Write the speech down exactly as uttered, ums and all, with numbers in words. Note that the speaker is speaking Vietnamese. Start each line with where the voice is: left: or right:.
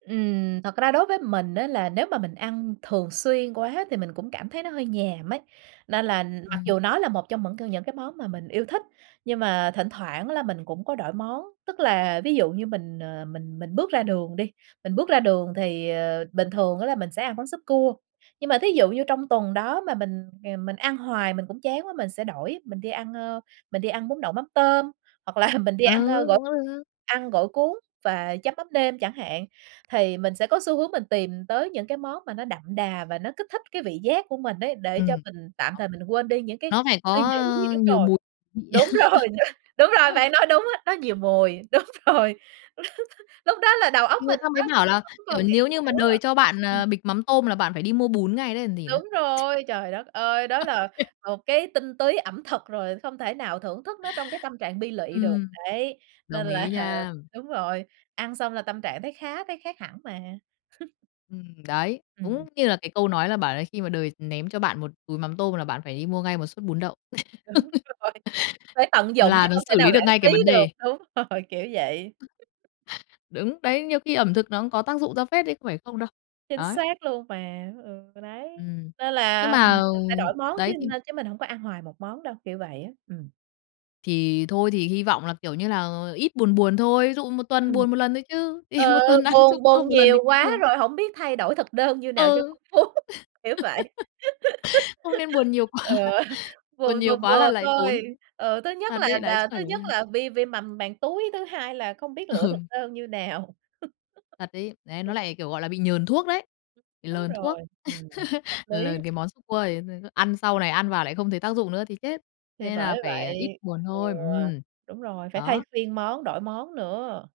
right: Ừm, thật ra đối với mình á là nếu mà mình ăn thường xuyên quá thì mình cũng cảm thấy nó hơi nhàm ấy, nên là mặc
left: Ừm.
right: dù nó là một trong mững c những cái món mà mình yêu thích, nhưng mà thỉnh thoảng là mình cũng có đổi món. Tức là ví dụ như mình, ờ, mình mình bước ra đường đi, mình bước ra đường thì, ờ, bình thường á là mình sẽ ăn món súp cua, nhưng mà thí dụ như trong tuần đó mà mình, ờ, mình ăn hoài mình cũng chán quá, mình sẽ đổi, mình đi ăn, ơ, mình đi ăn bún đậu mắm tôm, hoặc là mình đi ăn,
left: Ừ,
right: ơ, gỏi
left: cũng được.
right: ăn gỏi cuốn và chấm mắm nêm chẳng hạn, thì mình sẽ có xu hướng mình tìm tới những cái món mà nó đậm đà và nó kích thích cái vị giác của mình ấy, để cho
left: Ừm.
right: mình tạm
left: [unintelligible]
right: thời mình quên đi những cái
left: Nó phải
right: suy
left: có,
right: nghĩ
left: ơ,
right: đúng
left: nhiều
right: rồi,
left: mùi vị.
right: đúng rồi, đúng rồi, bạn nói đúng á, nó nhiều mùi, đúng rồi, lúc đó là đầu óc
left: Thì người
right: mình
left: ta
right: nó
left: mới
right: không
left: bảo là,
right: không
left: kiểu,
right: còn nghĩ
left: nếu
right: gì
left: như mà
right: nữa.
left: đời cho bạn,
right: Ừm.
left: à, bịch mắm tôm là bạn phải đi mua bún ngay đấy còn gì nữa.
right: Đúng rồi, trời đất ơi! Đó
left: Ô
right: là
left: kê.
right: một cái tinh túy ẩm thực rồi, không thể nào thưởng thức nó trong cái tâm trạng bi lụy được,
left: Ừm,
right: đấy, nên
left: đồng
right: là
left: ý nha.
right: đúng rồi, ăn xong là tâm trạng thấy khá, thấy khác hẳn mà.
left: Ừm, đấy,
right: Ừm.
left: đúng như là cái câu nói là bảo là khi mà đời ném cho bạn một túi mắm tôm là bạn phải đi mua ngay một suất bún đậu,
right: Đúng rồi, phải tận dụng chứ
left: là nó
right: không thể
left: xử
right: nào
left: lý được
right: lãng
left: ngay cái
right: phí
left: vấn
right: được,
left: đề.
right: đúng rồi, kiểu vậy.
left: Đúng, đấy, nhiều khi ẩm thực nó cũng có tác dụng ra phết đấy không phải không đâu.
right: Chính
left: Đấy.
right: xác luôn mà, ừ, đấy.
left: Ừm.
right: Nên
left: Nhưng
right: là
left: mà,
right: mình
left: ờ,
right: sẽ đổi món chứ
left: đấy,
right: n
left: thì
right: chứ mình hổng có ăn hoài một món đâu, kiểu vậy á, ừm.
left: Thì thôi thì hy vọng là, kiểu như là, ít buồn buồn thôi, ví dụ một tuần
right: Ừm.
left: buồn một lần thôi chứ, thì
right: Ừ,
left: một tuần ăn trừ
right: buồn
left: cơm
right: buồn
left: một lần
right: nhiều
left: thì cũng
right: quá
left: được.
right: rồi hổng biết thay đổi thực đơn như nào cho
left: Ừ.
right: phong phú, kiểu vậy.
left: Không nên buồn nhiều quá,
right: Ừ,
left: buồn
right: buồn
left: nhiều
right: vừa
left: quá là
right: vừa
left: lại tốn.
right: thôi. Ừ, thứ nhất
left: Thật
right: là
left: đấy, lại suốt
right: đà
left: ngày
right: thứ
left: phải đi
right: nhất
left: ăn.
right: là vi viêm mầm màng túi, thứ hai là không biết lựa thực
left: Ừ.
right: đơn như nào.
left: Thật ấy, đấy nó
right: Ừm.
left: lại, kiểu, gọi là, bị nhờn thuốc đấy, bị
right: Đúng
left: lờn
right: rồi,
left: thuốc,
right: ừm, hợp lý.
left: lờn cái món súp cua ấy, rồi cứ ăn sau này ăn vào lại không thấy tác dụng nữa thì chết,
right: Thì
left: nên là
right: bởi
left: phải ít
right: vậy.
left: buồn
right: Ừ,
left: thôi. Ừm.
right: đúng rồi, phải thay
left: Đó.
right: phiên món, đổi món nữa.